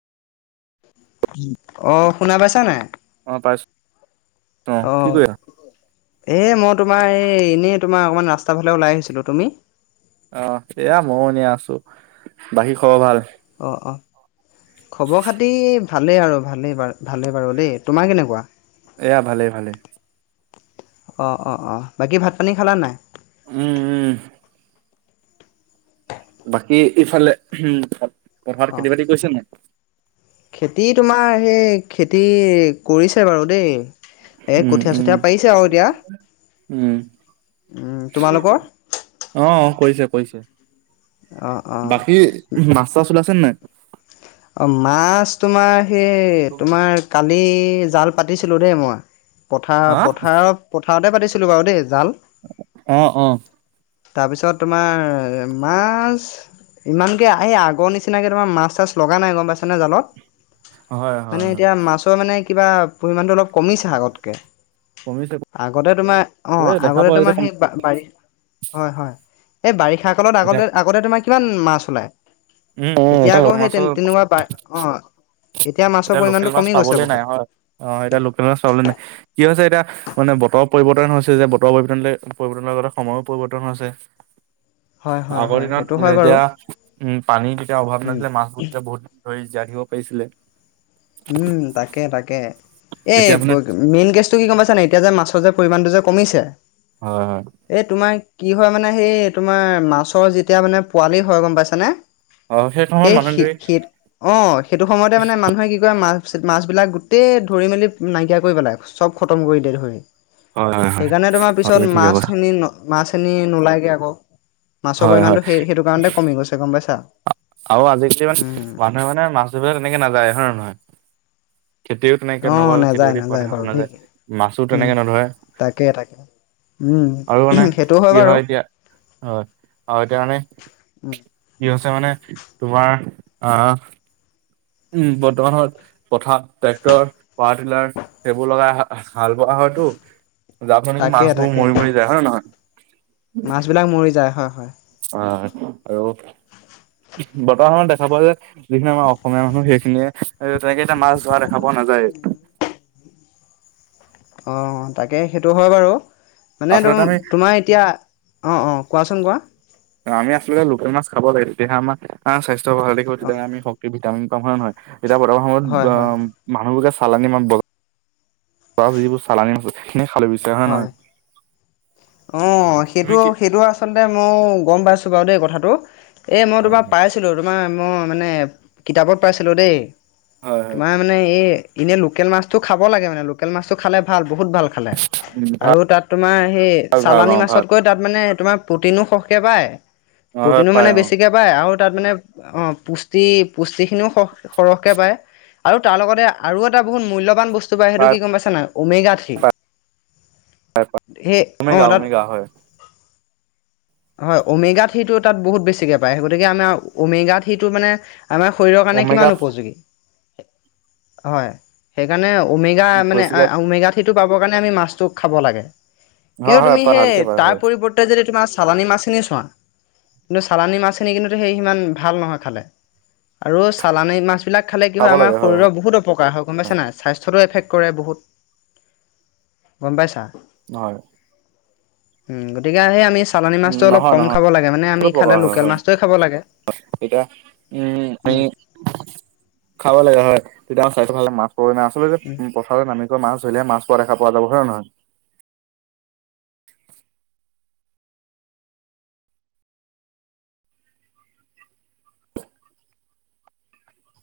অ, শুনা পাইছা নাই। অ, পাইছোঁ। অ, এই মই তোমাৰ এই এনেই তোমাৰ অকণমান ৰাস্তাৰফালে ওলাই আহিছিলো। তুমি? অ এয়া মইো নিয়া আছো। বাকী খবৰ ভাল। অ অ খবৰ খাতি ভালেই আৰু ভালেই বাৰ ভালেই বাৰু দেই তোমাৰ কেনেকুৱা? এয়া ভালেই ভালে। অ' অ' অ' বাকী ভাত পানী খালানে নাই? উম, উম বাকী ইফালে উ অ পথাৰত খেতি বাতি কৰিছে নাই। খেতি তোমাৰ সেই খেতি কৰিছে বাৰু দেই। এ উম কঠীয়া উম চঠীয়া পাৰিছে আৰু এতিয়া উম, উম তোমালোকৰ? আহ কৰিছে কৰিছে। অঁ অঁ বাকী মাছ চাচ চাচ ওলাইছে নৈ নাই। অ' মাছ তোমাৰ সেই তোমাৰ কালি কালি জাল পাতিছিলোঁ দেই মই পথাৰ হা পথাৰত পথাৰতে পাতিছিলোঁ বাৰু দেই জাল অ 'অ' তাৰ পিছত তোমাৰ মাছ ইমানকে এই আগৰ নিচিনাকে তোমাৰ মাছ চাছ লগা নাই গম পাইছেনে জালত হয় হয় মানে হয় এতিয়া মাছৰ মানে কিবা পৰিমাণটো অলপ কমিছে আগতকে কমিছে আগতে তোমাৰ অ' দেখা আগতে পোৱা তোমাৰ যেতিয়া সেই বাৰী হয়, হয় এই বাৰিষা কালত এতিয়া আগতে আগতে তোমাৰ কিমান মাছ ওলায়। উম, এতিয়া আকৌ উ সেই মাছ তেনেকুৱা পাই অ' মাছৰ এতিয়া লোকেল পৰিমাণটো মাছ কমি গৈছে পাবলে নাই বহুত হয়। অ' এতিয়া লোকেল মাছ পাবলে নাই। কি হৈছে এতিয়া মানে বতৰ পৰিৱৰ্তন হৈছে যে বতৰ পৰিৱৰ্তন পৰিৱৰ্তনৰ লগতে সময়ো পৰিৱৰ্তন হৈছে। হয় হয় আগৰ হয় দিনত সেইটো হয় বাৰু এতিয়া উম পানী যেতিয়া অভাৱ উম নাছিলে মাছবোৰ তেতিয়া বহুত দিন ধৰি জ়িব পাৰিছিলে উম' তাকে তাকে। এই এতিয়া মানে মেইন গেছটো কি গম পাইছ নে এতিয়া যে মাছৰ যে পৰিমাণটো যে কমিছে হয় হয় এই তোমাৰ কি হয় মানে সেই তোমাৰ মাছৰ যেতিয়া মানে পোৱালি হয় গম পাইছানে। অ সময়ত সেই, মানুহে ধৰি সেই অ' সেইটো সময়তে মানে মানুহে কি মা মাছবলাক গোটেই ধৰি মেলি নাইকিয়া কৰি পেলাই। চব খতম কৰি দিয়ে ধৰি। হয় হয় হয় সেইকাৰণে তোমাৰ অ পিছত তুমি ঠিকে কৈছা মাছখিনি মাছ খিনি নোলাইগে আকৌ মাছৰ হয় হয় পৰিমাণতটো সেই সেইটো কাৰণতে কমি গৈছে গম পাইছা্ আৰু আজিকালি মানে মানুহে মানে মাছ ধৰি তেনেকে নাযায় হয় নহয় খেতিও তেনেকে অঁ নকৰৰে খেতি নাযায় বাতি খোৱা দেখাাব বাৰু দেই নাযায় মাছো উম তেনেকে নধৰে। তাকে তাকে উম আৰু মানে সেইটো কি বাৰু হয় এতিয়া হয় আৰু এতিয়া মানে উম, কি হৈছে মানে তোমাৰ আহ উম। হাল বোৱা হয়তো, যাৰপৰা নেকি তাকে মাছবোৰ মৰি মৰি যায় হয় নে নহয়। মাছ বিলাক মৰি যায়। হয়, হয়। অ, আৰু বৰ্তমানত দেখা পোৱা যে যিখিনি আমাৰ অসমীয়া মানুহ সেইখিনিয়ে এ তেনেকে এটা মাছ ধৰা দেখা পোৱা নাযায়। অ, তাকে সেইটো হয় বাৰু মানে ত আচলতে আমি তোমাৰ এতিয়া অ, অ। কোৱাচোন কোৱা। আমি আচলতে লোকেল মাছ খাব লাগে তেতিয়াহে আমাৰ স্বাস্থ্য ভাল থাকিব অ' তেতিয়াহে আমি শক্তি, ভিটামিন হয়নে নহয়? এতিয়া বৰ্তমান সময়ত হয় হয় আ' মানুহবোৰ যে চালানি মাছ যিবোৰ চালানী মাছে হয়। অ, হয় হয়। তুমি সেইটো কি সেইটো আচলতে মই গম পাইছো। বাৰু দেই কথাটো। এই মই হয় তোমাৰ হয়। পাইছিলোঁ তোমাৰ মই মানে কিতাপত পাইছিলোঁ দেই। হয় হয় তোমাৰ মানে এই এনে লোকেল মাছটো খাব লাগে মানে লোকেল মাছটো খালে ভাল বহুত ভাল। খালে উম আৰু তাত তোমাৰ সেই ভাল ভাল চালানী অ' ভাল মাছতকৈ তাত মানে তোমাৰ প্ৰটিনো সৰখকে পায়। অ' হয় প্ৰটিনো পায় মানে অ' বেছিকে পায় আৰু তাত মানে অ'পুষ্টি পুষ্টিখিনিও সৰহ সৰহকে পায়। আৰু তাৰ লগতে আৰু এটা বহুত মূল্যবান বস্তু পায় সেইটো কি গম পাইছে নাই ওমেগা থ্ৰী। পায়। সেই অ ওমেগা, তাত ওমেগা হয়। হয়, ওমেগা থ্ৰীটো তাত বহুত বেছিকে পায় গতিকে আমাৰ ওমেগাত থ্ৰীটো মানে আমাৰ শৰীৰৰ কাৰণে ওমেগাত কিমান উপযোগী। হয়, সেইকাৰণে ওমেগা মানে বেছিকে ওমেগা থ্ৰীটো পাবৰ কাৰণে আমি মাছটো খাব লাগে। হয় কিন্তু হয় তুমি ভালকে সেই পায় হয়। তাৰ পৰিৱৰ্তে যদি তোমাৰ চালানী মাছখিনি চোৱা। কিন্তু চালানী মাছখিনি কিন্তু সেই সিমান ভাল নহয় খালে। আৰু চালানী মাছ এইবিলাক খালে কি খাব হয় আমাৰ লাগে হয় শৰীৰৰ বহুত অপকাৰ হয় গম পাইছা নাই স্বাস্থ্যটো এফেক্ট কৰে বহুত, গম পাইছা। হয়। উম গতিকে আৰু সেই আমি চালানী উম মাছটো অলপ নহয় কম নহয় খাব লাগে মানে সকলো আমি প্ৰকাৰ খালে হয় লোকেল হয় মাছটোৱে খাব লাগে। উম, আমি খাব লাগে হয় তেতিয়া [unintelligible] মাছ উম ধৰিলেহে মাছ পোৱা দেখা পোৱা যাব হয়নে নহয়।